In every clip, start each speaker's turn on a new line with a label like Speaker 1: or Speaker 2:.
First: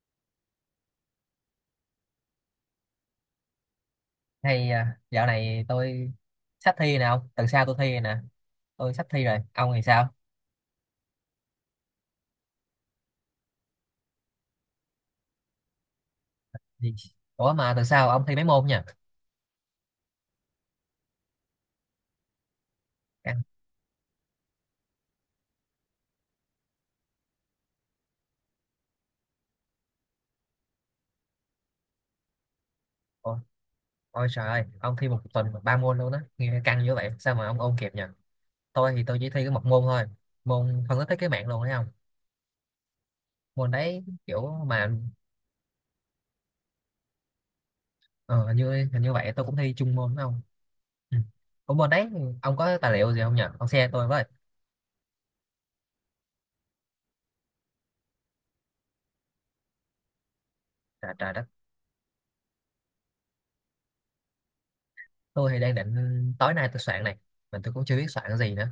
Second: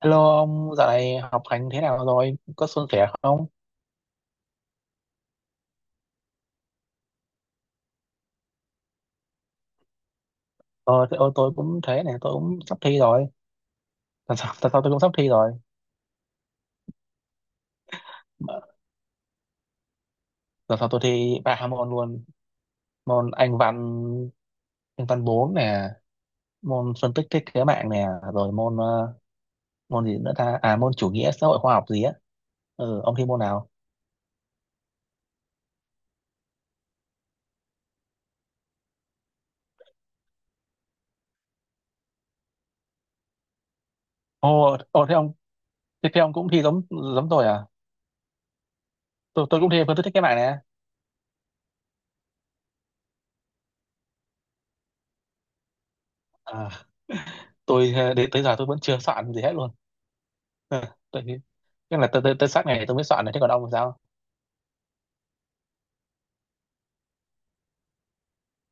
Speaker 1: Hello ông, dạo này học hành thế nào rồi? Có suôn sẻ không?
Speaker 2: Hay à, dạo này tôi sắp thi nè ông, tuần sau tôi thi rồi nè. Tôi sắp thi rồi, ông thì sao?
Speaker 1: Thế, tôi cũng thế này, tôi cũng sắp thi rồi. Tuần sau tôi cũng sắp thi rồi.
Speaker 2: Gì? Ủa mà tuần sau ông thi mấy môn nhỉ?
Speaker 1: Mà- Tuần sau tôi thi ba môn luôn. Môn
Speaker 2: Căng.
Speaker 1: Anh văn 4 nè, môn phân tích thiết kế mạng nè, rồi môn gì nữa ta? À, môn chủ nghĩa xã hội khoa học gì á. Ừ, ông thi
Speaker 2: Ôi,
Speaker 1: môn nào?
Speaker 2: ôi trời ơi, ông thi một tuần ba môn luôn đó nghe, căng như vậy sao mà ông ôn kịp nhỉ? Tôi thì tôi chỉ thi có một môn thôi, môn phân tích thiết kế mạng luôn, thấy không? Môn đấy kiểu
Speaker 1: Ồ,
Speaker 2: mà...
Speaker 1: ồ thế ông, thế, thế ông cũng thi giống giống tôi à?
Speaker 2: ờ, hình như vậy, tôi
Speaker 1: Tôi
Speaker 2: cũng
Speaker 1: tôi cũng
Speaker 2: thi
Speaker 1: thi
Speaker 2: chung
Speaker 1: phân tích thiết
Speaker 2: môn
Speaker 1: kế
Speaker 2: đó
Speaker 1: mạng
Speaker 2: ông.
Speaker 1: nè.
Speaker 2: Ừ. Ủa môn đấy, ông có tài liệu gì không nhỉ, ông share tôi với.
Speaker 1: À, tôi ờ, đến tới giờ tôi vẫn chưa soạn gì hết luôn.
Speaker 2: Trời,
Speaker 1: Tôi
Speaker 2: trời đất.
Speaker 1: nhưng là tới tới tới sát ngày tôi mới soạn này, thế còn ông thì sao?
Speaker 2: Tôi thì đang định tối nay tôi soạn này, mà tôi cũng chưa biết soạn cái gì nữa,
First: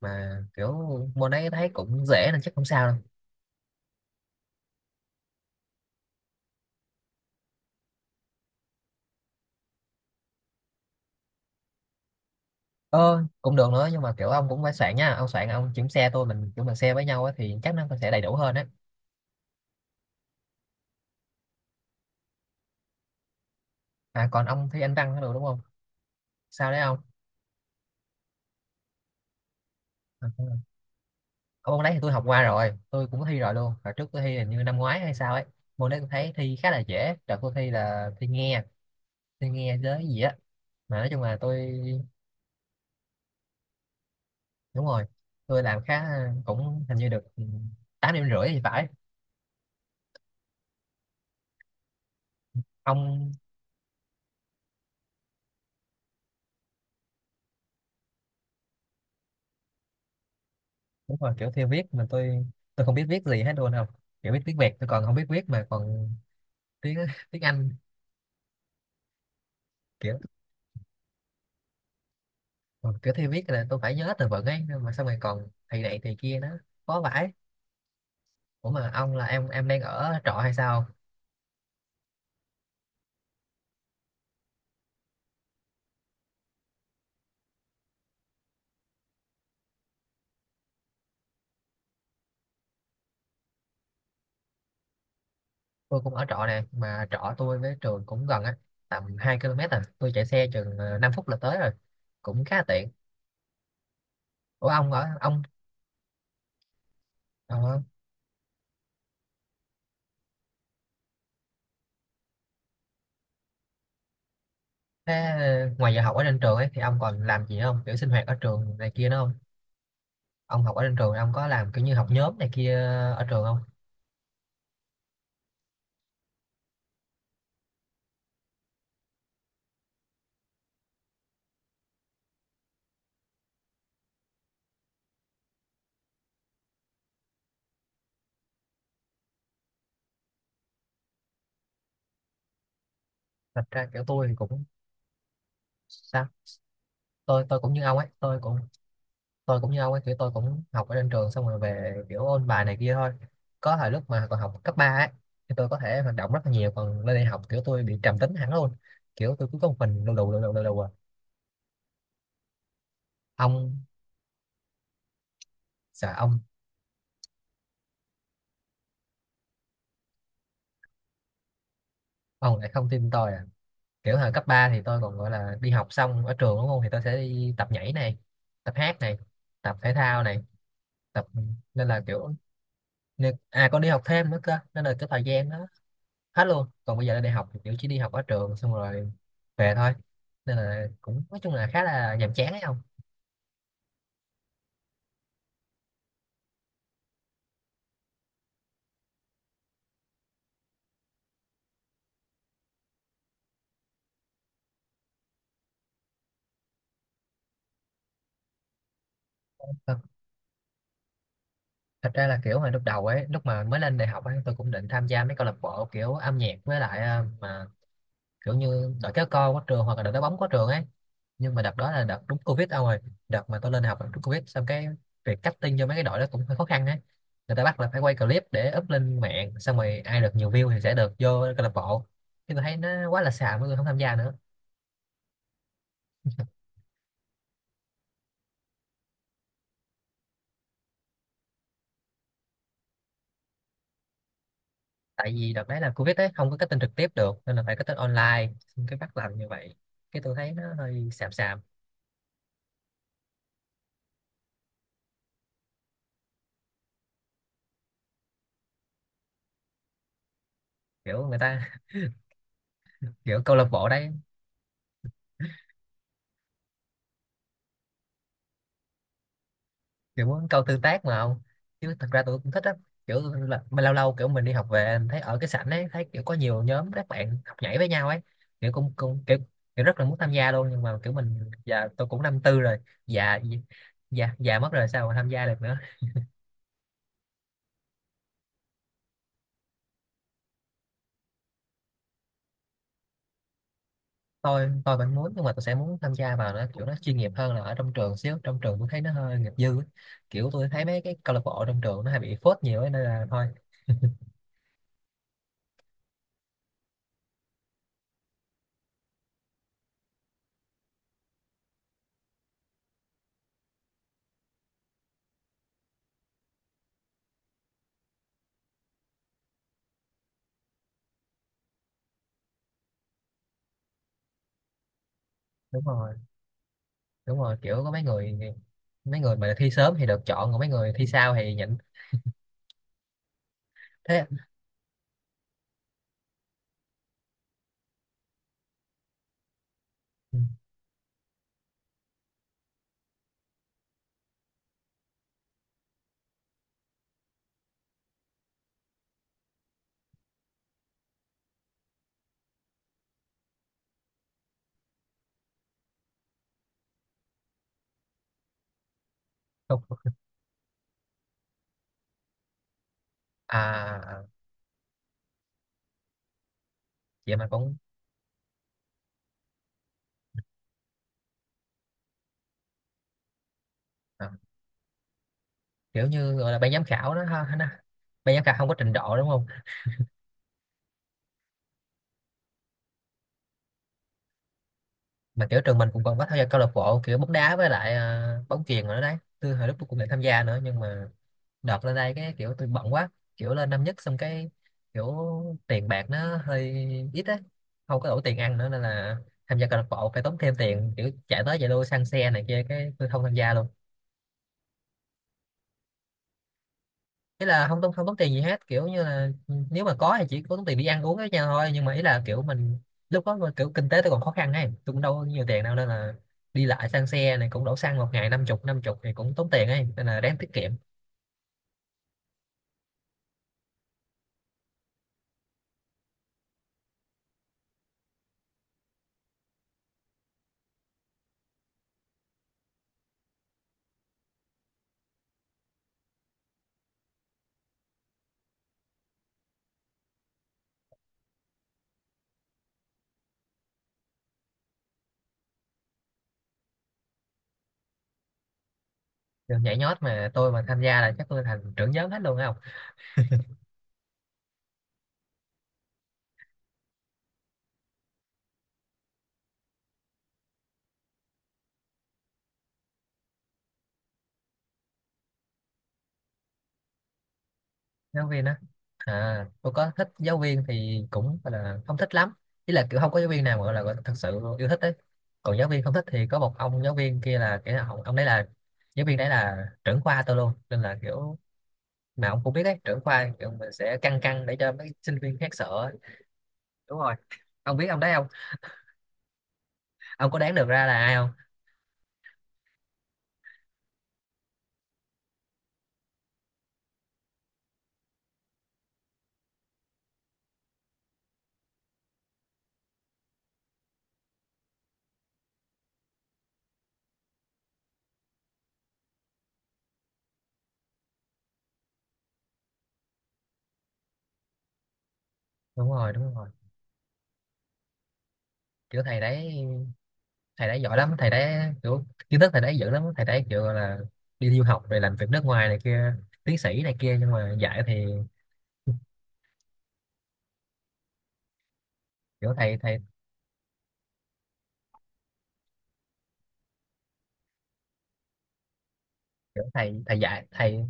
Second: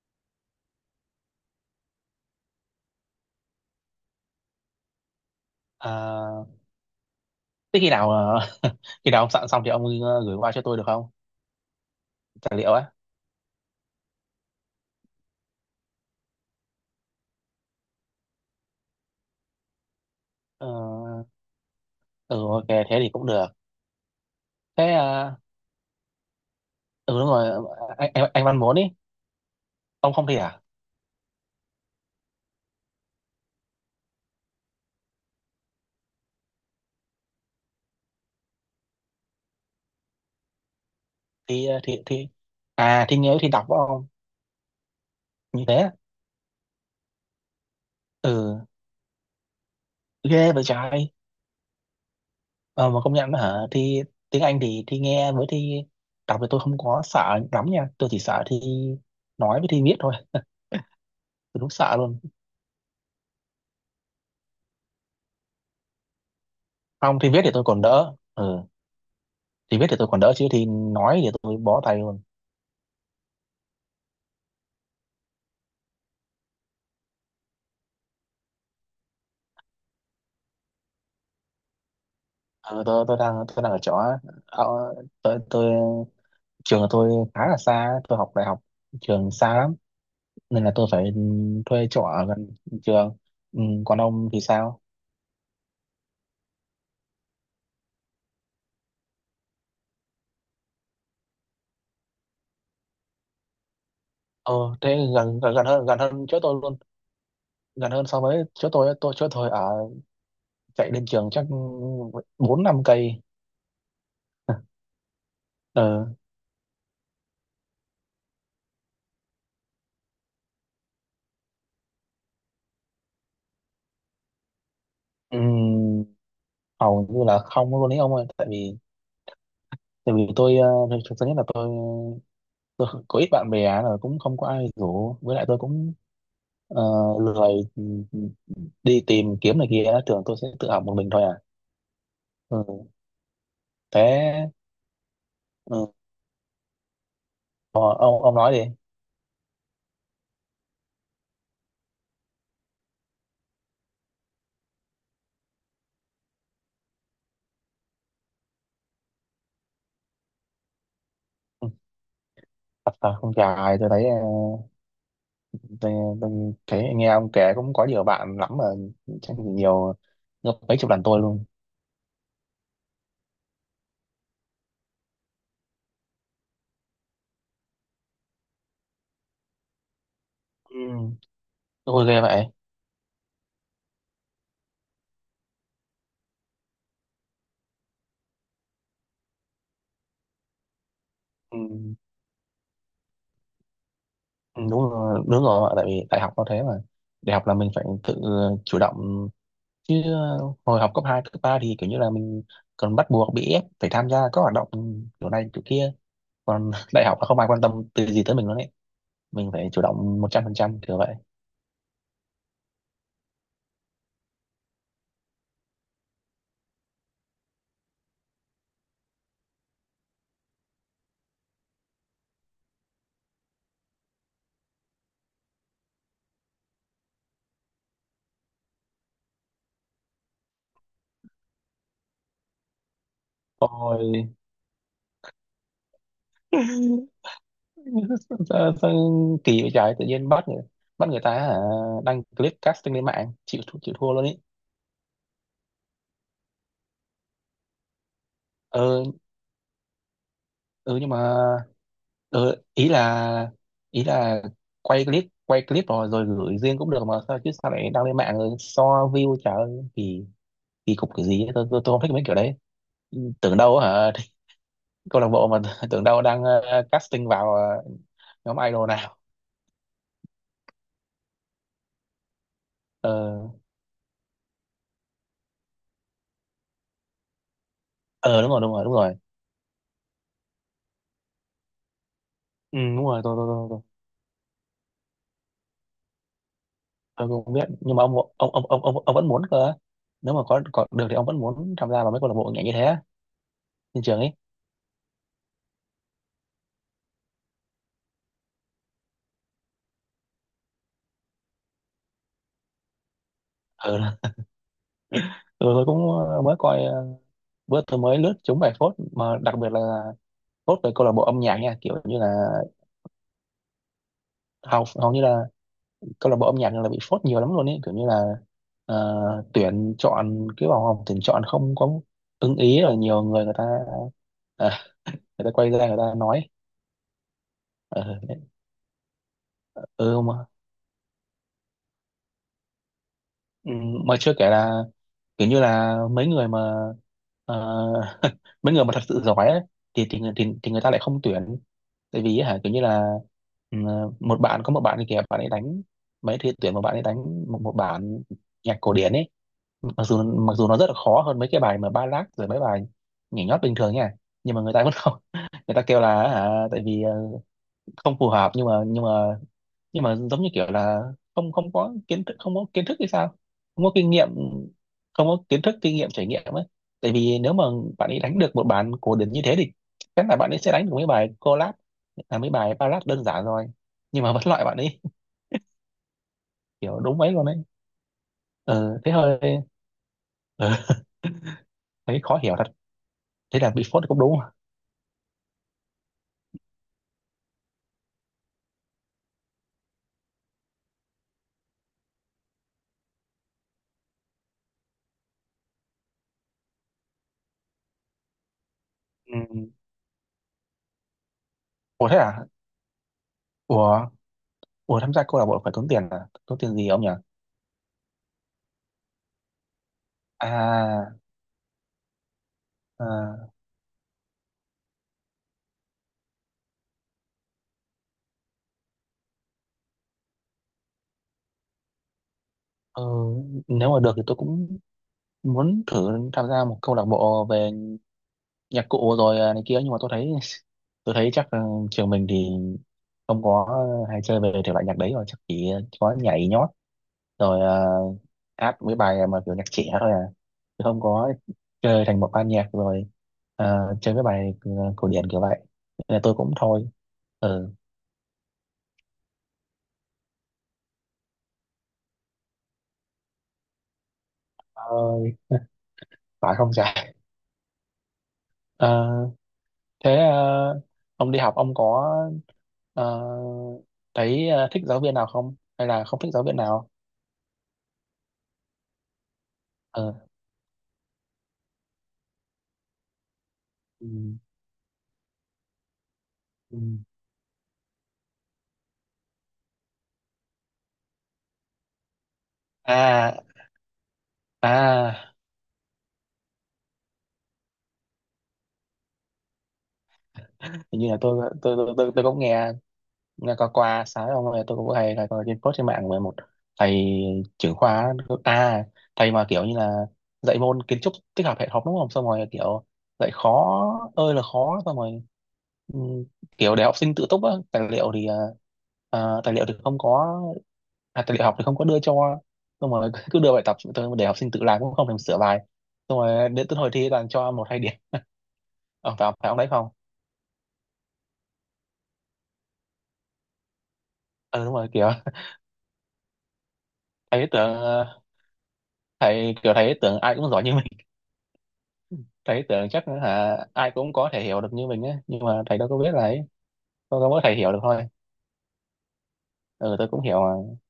Speaker 2: mà kiểu môn đấy thấy cũng dễ nên chắc không sao đâu.
Speaker 1: À, thế khi nào khi nào ông soạn xong thì ông gửi qua cho tôi được không, tài liệu á?
Speaker 2: Ờ Cũng được nữa, nhưng mà kiểu ông cũng phải soạn nha, ông soạn ông chuyển xe tôi, mình chúng mình xe với nhau á thì chắc nó sẽ đầy đủ hơn á.
Speaker 1: Ờ, ừ ok, thế thì cũng được.
Speaker 2: À, còn ông thi anh
Speaker 1: Thế,
Speaker 2: văn nữa được đúng không? Sao đấy ông?
Speaker 1: ừ đúng rồi, anh văn muốn ý, ông
Speaker 2: À,
Speaker 1: không thi
Speaker 2: không rồi.
Speaker 1: à?
Speaker 2: Ông, môn đấy thì tôi học qua rồi, tôi cũng có thi rồi luôn, và trước tôi thi hình như năm ngoái hay sao ấy. Môn đấy tôi thấy thi khá là dễ, đợt tôi thi là thi nghe, thi nghe với gì á, mà nói chung là
Speaker 1: thi ờ,
Speaker 2: tôi...
Speaker 1: thi thi à, thi nếu thi đọc phải không?
Speaker 2: Đúng rồi. Tôi
Speaker 1: Như
Speaker 2: làm
Speaker 1: thế.
Speaker 2: khá, cũng hình như được, ừ, 8 điểm rưỡi
Speaker 1: Ừ,
Speaker 2: thì phải.
Speaker 1: ghê vậy trời. Ờ, mà công
Speaker 2: Ông.
Speaker 1: nhận hả, thi tiếng Anh thì thi nghe với thi đọc thì tôi không có sợ lắm nha, tôi chỉ sợ thi nói với thi viết thôi.
Speaker 2: Đúng rồi, kiểu
Speaker 1: Tôi
Speaker 2: theo
Speaker 1: đúng
Speaker 2: viết
Speaker 1: sợ
Speaker 2: mà
Speaker 1: luôn.
Speaker 2: tôi không biết viết gì hết luôn, không, kiểu biết tiếng Việt tôi còn không biết viết mà còn tiếng
Speaker 1: Không, thi viết
Speaker 2: tiếng
Speaker 1: thì tôi
Speaker 2: Anh.
Speaker 1: còn đỡ. Ừ, thì biết thì tôi
Speaker 2: Kiểu.
Speaker 1: còn đỡ, chứ thì nói thì tôi bó tay luôn.
Speaker 2: Ừ, kiểu theo viết là tôi phải nhớ từ vựng ấy, nhưng mà xong rồi còn thầy này thầy kia nó khó vãi. Ủa mà ông là em đang ở trọ hay sao?
Speaker 1: Ờ, tôi đang ở chỗ. Ờ, tôi Trường của tôi khá là xa, tôi học đại học, trường xa lắm nên là tôi phải thuê chỗ ở gần trường. Ừ, còn ông thì sao?
Speaker 2: Tôi cũng ở trọ nè, mà trọ tôi với trường cũng gần á, tầm 2 km à, tôi chạy xe chừng 5 phút là tới rồi, cũng khá là tiện.
Speaker 1: Ờ,
Speaker 2: Ủa ông
Speaker 1: thế
Speaker 2: ở
Speaker 1: gần
Speaker 2: ông...
Speaker 1: gần gần hơn chỗ tôi luôn,
Speaker 2: ờ,
Speaker 1: gần hơn so với chỗ tôi. Chỗ tôi ở, chạy đến trường chắc bốn năm cây.
Speaker 2: Thế ngoài giờ
Speaker 1: Ờ,
Speaker 2: học ở trên trường ấy thì ông còn làm gì không, kiểu sinh hoạt ở trường này kia nữa? Ông học ở trên trường ông có làm kiểu như học nhóm này kia ở trường không?
Speaker 1: ừm, hầu như là không luôn ấy ông ơi, tại vì tôi ờ, thực thực- thứ nhất là tôi có ít bạn bè, là cũng không có ai rủ, với lại tôi cũng ờ, lười, ừ, ừ, đi tìm kiếm này kia, thường tôi sẽ tự học một mình thôi à. Ừ.
Speaker 2: Thật ra kiểu tôi thì
Speaker 1: Thế.
Speaker 2: cũng...
Speaker 1: Ừ.
Speaker 2: Sao? Tôi cũng
Speaker 1: ờ,
Speaker 2: như ông ấy,
Speaker 1: ông ông
Speaker 2: tôi
Speaker 1: nói
Speaker 2: cũng...
Speaker 1: đi.
Speaker 2: Tôi cũng như ông ấy, kiểu tôi cũng học ở trên trường xong rồi về kiểu ôn bài này kia thôi. Có thời lúc mà còn học cấp 3 ấy thì tôi có thể hoạt động rất là nhiều, còn lên đại học kiểu tôi bị trầm tính hẳn luôn. Kiểu tôi cứ có một mình, lù đù lù đù lù đù à.
Speaker 1: Ừ, thật là không dài
Speaker 2: Ông,
Speaker 1: tôi thấy,
Speaker 2: sợ
Speaker 1: tôi,
Speaker 2: ông.
Speaker 1: tôi thấy nghe ông kể cũng có nhiều bạn lắm mà, chắc nhiều gấp mấy chục lần tôi luôn.
Speaker 2: Ông lại không tin tôi à? Kiểu hồi cấp 3 thì tôi còn gọi là đi học xong ở trường đúng không, thì tôi sẽ đi tập nhảy này, tập hát này, tập thể thao này,
Speaker 1: Ừ,
Speaker 2: tập... Nên là
Speaker 1: tôi ghê
Speaker 2: kiểu...
Speaker 1: vậy.
Speaker 2: Nè, à con đi học thêm nữa cơ, nên là cái thời gian đó hết luôn, còn bây giờ là đi học thì kiểu chỉ đi học ở trường xong rồi về thôi, nên là cũng nói chung
Speaker 1: Ừ.
Speaker 2: là khá là nhàm chán ấy không.
Speaker 1: Ừ, đúng rồi, đúng rồi, tại vì đại học nó thế mà, đại học là mình phải tự chủ động chứ. Ờ, Hồi học cấp 2 cấp 3 thì kiểu như là mình còn bắt buộc bị ép phải tham gia các hoạt động kiểu này kiểu kia, còn đại học là không ai quan tâm từ gì tới mình luôn ấy, mình phải chủ
Speaker 2: Thật
Speaker 1: động 100% kiểu vậy.
Speaker 2: thật ra là kiểu hồi lúc đầu ấy, lúc mà mới lên đại học ấy, tôi cũng định tham gia mấy câu lạc bộ kiểu âm nhạc với lại, mà kiểu như đợt kéo co quá trường hoặc là đợt đá bóng quá trường ấy, nhưng mà đợt đó là đợt đúng covid đâu rồi, đợt mà tôi lên học là đúng covid, xong cái việc cutting cho mấy cái đội đó cũng hơi khó khăn ấy. Người ta bắt là phải quay clip để up lên mạng, xong rồi ai được nhiều view thì sẽ được vô câu lạc bộ. Nhưng tôi thấy nó quá là xàm, mọi người không tham
Speaker 1: Ôi,
Speaker 2: gia nữa.
Speaker 1: sao, sao kỳ vậy trời, tự nhiên bắt người ta hả, đăng clip casting lên mạng, chịu thua luôn ấy.
Speaker 2: Tại vì đợt đấy là covid ấy không có cutting trực tiếp được nên là phải cutting online, xong cái
Speaker 1: Ờ,
Speaker 2: bắt làm như vậy, cái tôi thấy nó
Speaker 1: ừ,
Speaker 2: hơi
Speaker 1: nhưng mà
Speaker 2: xàm xàm.
Speaker 1: ờ, ý là ý là quay clip rồi rồi gửi riêng cũng được mà, sao chứ sao lại đăng lên mạng rồi so view, trời ơi, kỳ, kỳ cục cái
Speaker 2: Kiểu người
Speaker 1: gì ấy. tôi,
Speaker 2: ta
Speaker 1: tôi, tôi không thích mấy kiểu đấy,
Speaker 2: kiểu câu
Speaker 1: tưởng
Speaker 2: lạc
Speaker 1: đâu
Speaker 2: bộ đấy
Speaker 1: hả, câu lạc bộ mà tưởng đâu đang casting vào nhóm idol nào.
Speaker 2: kiểu muốn câu tương tác mà không... Chứ thật ra tôi cũng thích á, kiểu
Speaker 1: ờ
Speaker 2: là mà lâu lâu kiểu mình đi học về mình thấy ở cái sảnh ấy, thấy kiểu có nhiều nhóm các bạn học nhảy với nhau ấy.
Speaker 1: ờ đúng rồi,
Speaker 2: Kiểu
Speaker 1: đúng rồi,
Speaker 2: cũng,
Speaker 1: đúng rồi.
Speaker 2: cũng kiểu, kiểu rất là muốn tham gia luôn, nhưng mà kiểu mình giờ tôi cũng năm 4 rồi,
Speaker 1: Ừ, đúng rồi, tôi
Speaker 2: già
Speaker 1: tôi tôi tôi,
Speaker 2: già già mất rồi, sao mà tham gia được nữa.
Speaker 1: tôi cũng không biết, nhưng mà ông vẫn muốn cơ. Nếu mà có được thì ông vẫn muốn tham gia vào mấy câu lạc bộ nhảy như thế á, trên trường ấy?
Speaker 2: Tôi vẫn muốn, nhưng mà tôi sẽ muốn tham gia vào nó kiểu nó chuyên nghiệp hơn là ở trong trường xíu, trong trường tôi thấy nó hơi nghiệp dư ấy. Kiểu tôi thấy mấy cái câu lạc bộ trong trường nó hay bị phốt nhiều ấy, nên là thôi.
Speaker 1: Ừ. Ừ, tôi cũng mới coi bữa tôi mới lướt trúng bài phốt, mà đặc biệt là phốt về câu lạc bộ âm nhạc nha, kiểu như là hầu hầu như là câu lạc bộ âm nhạc là bị phốt nhiều lắm luôn ấy, kiểu như là tuyển chọn cái vòng họp tuyển chọn không có ưng ý rồi nhiều người, người ta à, người ta quay
Speaker 2: Đúng
Speaker 1: ra người ta
Speaker 2: rồi,
Speaker 1: nói.
Speaker 2: đúng rồi, kiểu có mấy
Speaker 1: Ờ,
Speaker 2: người, mấy người mà thi sớm thì được
Speaker 1: ừ, mà
Speaker 2: chọn, còn mấy người thi sau thì nhịn.
Speaker 1: ừ, mà
Speaker 2: Thế.
Speaker 1: chưa kể là kiểu như là mấy người mà ờ, mấy người mà thật sự giỏi ấy, thì, thì người-
Speaker 2: Ừ,
Speaker 1: thì thì người ta lại không tuyển, tại vì hả kiểu như là ừ, một bạn, có một bạn thì kìa bạn ấy đánh mấy thì tuyển, một bạn ấy đánh một bản nhạc cổ điển ấy, mặc dù nó rất là khó hơn mấy cái bài mà ballad rồi mấy bài nhảy nhót bình thường nha, nhưng mà người ta vẫn không, người ta kêu là hả, tại vì không phù hợp, nhưng mà
Speaker 2: không
Speaker 1: giống như kiểu là không, không có kiến thức hay sao, không có kinh
Speaker 2: à.
Speaker 1: nghiệm, không có kiến thức kinh nghiệm trải nghiệm ấy, tại
Speaker 2: Vậy
Speaker 1: vì
Speaker 2: mà
Speaker 1: nếu mà
Speaker 2: cũng...
Speaker 1: bạn ấy đánh được một bản cổ điển như thế thì chắc là bạn ấy sẽ đánh được mấy bài collab, là mấy bài ballad đơn giản rồi, nhưng
Speaker 2: À,
Speaker 1: mà vẫn loại bạn ấy.
Speaker 2: kiểu như gọi là ban giám
Speaker 1: Kiểu
Speaker 2: khảo
Speaker 1: đúng
Speaker 2: đó
Speaker 1: mấy luôn
Speaker 2: ha,
Speaker 1: ấy,
Speaker 2: nó, ban giám khảo không có trình
Speaker 1: ừ thế
Speaker 2: độ đúng
Speaker 1: hơi,
Speaker 2: không?
Speaker 1: ừ, thấy khó hiểu thật, thế là bị phốt cũng đúng.
Speaker 2: Mà kiểu trường mình cũng còn có tham gia câu lạc bộ kiểu bóng đá với lại à, bóng chuyền rồi đó đấy, tôi hồi lúc tôi cũng định tham gia nữa, nhưng mà đợt lên đây cái kiểu tôi bận quá, kiểu lên năm 1 xong cái kiểu tiền bạc nó hơi ít á, không có đủ tiền ăn nữa nên là
Speaker 1: Ừ.
Speaker 2: tham gia câu lạc bộ phải tốn thêm tiền, kiểu chạy tới chạy lui xăng
Speaker 1: Ủa thế
Speaker 2: xe này
Speaker 1: à?
Speaker 2: kia, cái tôi không tham gia luôn.
Speaker 1: Ủa, ủa, tham gia câu lạc bộ phải tốn tiền à? Tốn tiền gì ông nhỉ?
Speaker 2: Ý là không tốn tiền gì hết kiểu như là nếu mà có thì chỉ có tốn tiền đi ăn
Speaker 1: À,
Speaker 2: uống với nhau thôi, nhưng mà ý là kiểu mình lúc đó
Speaker 1: à,
Speaker 2: mà kiểu kinh tế tôi còn khó khăn ấy, tôi cũng đâu có nhiều tiền đâu nên là đi lại xăng xe này cũng đổ xăng một ngày 50 chục, năm chục thì cũng tốn tiền ấy, nên là đáng tiết kiệm.
Speaker 1: ừ, nếu mà được thì tôi cũng muốn thử tham gia một câu lạc bộ về nhạc cụ rồi à, này kia, nhưng mà tôi thấy tôi thấy chắc ừ, trường mình thì không có hay chơi về thể loại nhạc đấy rồi, chắc chỉ có nhảy nhót rồi à, hát mấy bài mà kiểu nhạc trẻ thôi à, chứ không có chơi thành một ban nhạc rồi à, chơi cái bài ừ, cổ điển kiểu vậy, nên là tôi cũng thôi. Ừ.
Speaker 2: Rồi nhảy nhót mà tôi mà tham gia là chắc tôi thành trưởng nhóm hết luôn á. Không.
Speaker 1: Ơi. Phải không trời? Ờ, thế ông đi học ông có ờ, thấy thích giáo viên nào không? Hay là không thích giáo viên nào?
Speaker 2: Giáo viên á? À, tôi có thích
Speaker 1: Ờ.
Speaker 2: giáo viên thì cũng gọi là không thích lắm. Ý là kiểu không có giáo viên nào mà gọi là
Speaker 1: Ừ.
Speaker 2: thật sự yêu thích đấy. Còn giáo viên không thích thì có một
Speaker 1: Ừ.
Speaker 2: ông giáo viên kia là cái ông đấy là giáo viên đấy là trưởng khoa tôi luôn, nên là kiểu mà ông cũng biết đấy, trưởng khoa
Speaker 1: À,
Speaker 2: kiểu mình sẽ căng căng để cho mấy sinh
Speaker 1: à,
Speaker 2: viên khác sợ ấy. Đúng rồi. Ông biết ông đấy không? Ông có đoán được ra là
Speaker 1: hình như
Speaker 2: ai
Speaker 1: là
Speaker 2: không?
Speaker 1: tôi cũng nghe, nghe có qua sáng ông ơi, tôi cũng hay là coi trên post trên mạng về một thầy trưởng khoa, à thầy mà kiểu như là dạy môn kiến trúc tích hợp hệ thống đúng không, xong rồi kiểu dạy khó ơi là khó, xong rồi ừ, kiểu để học sinh tự túc á, tài liệu thì tài liệu thì không có, à, tài liệu học thì không có đưa cho, xong rồi cứ đưa bài tập tôi để học sinh tự làm cũng không thèm sửa bài,
Speaker 2: Đúng rồi,
Speaker 1: xong
Speaker 2: đúng
Speaker 1: rồi
Speaker 2: rồi,
Speaker 1: đến tới hồi thi toàn cho một hai điểm,
Speaker 2: kiểu
Speaker 1: ông
Speaker 2: thầy
Speaker 1: phải
Speaker 2: đấy,
Speaker 1: ông đấy không?
Speaker 2: thầy đấy giỏi lắm, thầy đấy kiểu kiến thức thầy đấy dữ lắm, thầy đấy kiểu gọi là đi du
Speaker 1: Ừ đúng
Speaker 2: học
Speaker 1: rồi
Speaker 2: rồi
Speaker 1: kiểu,
Speaker 2: làm việc nước ngoài này kia, tiến sĩ này kia, nhưng
Speaker 1: thấy
Speaker 2: mà
Speaker 1: tưởng
Speaker 2: dạy thì
Speaker 1: thầy, kiểu thấy tưởng ai cũng giỏi như
Speaker 2: kiểu
Speaker 1: thầy,
Speaker 2: thầy
Speaker 1: tưởng
Speaker 2: thầy
Speaker 1: chắc hả ai cũng có thể hiểu được như mình á, nhưng mà thầy đâu có biết là ấy, có mỗi thầy hiểu được thôi.
Speaker 2: kiểu
Speaker 1: Ừ,
Speaker 2: thầy
Speaker 1: tôi
Speaker 2: thầy
Speaker 1: cũng hiểu
Speaker 2: dạy
Speaker 1: mà.
Speaker 2: thầy,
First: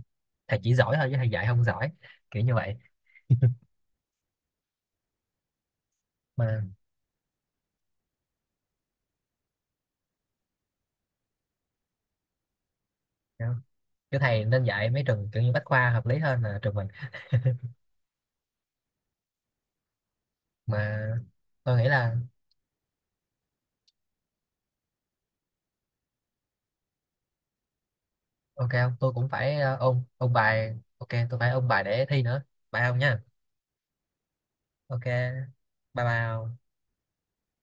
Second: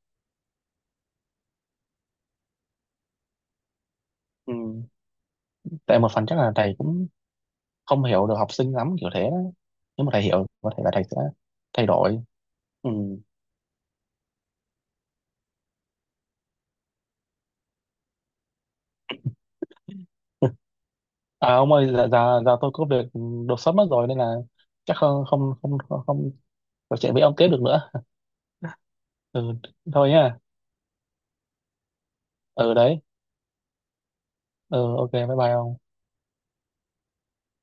Speaker 2: thầy chỉ giỏi thôi chứ thầy dạy không giỏi, kiểu như vậy.
Speaker 1: Ừ, tại một phần chắc là
Speaker 2: Mà
Speaker 1: thầy cũng không hiểu được học sinh lắm, kiểu thế đó. Nếu mà thầy hiểu có thể là thầy sẽ thay đổi. Ừ.
Speaker 2: kiểu, kiểu thầy nên dạy mấy trường kiểu như bách khoa hợp lý hơn là trường mình. Mà
Speaker 1: À ông
Speaker 2: tôi nghĩ
Speaker 1: ơi, giờ,
Speaker 2: là...
Speaker 1: giờ, giờ tôi có việc đột xuất mất rồi, nên là chắc không không không không, không trò chuyện với ông tiếp được nữa.
Speaker 2: Ok, không tôi cũng phải
Speaker 1: Ừ,
Speaker 2: ôn
Speaker 1: thôi
Speaker 2: ôn
Speaker 1: nhá.
Speaker 2: bài, ok tôi phải ôn bài để thi nữa.
Speaker 1: Ừ
Speaker 2: Bye ông
Speaker 1: đấy.
Speaker 2: nha.
Speaker 1: Ừ
Speaker 2: Ok,
Speaker 1: ok, bye bye ông.
Speaker 2: bye bye ông.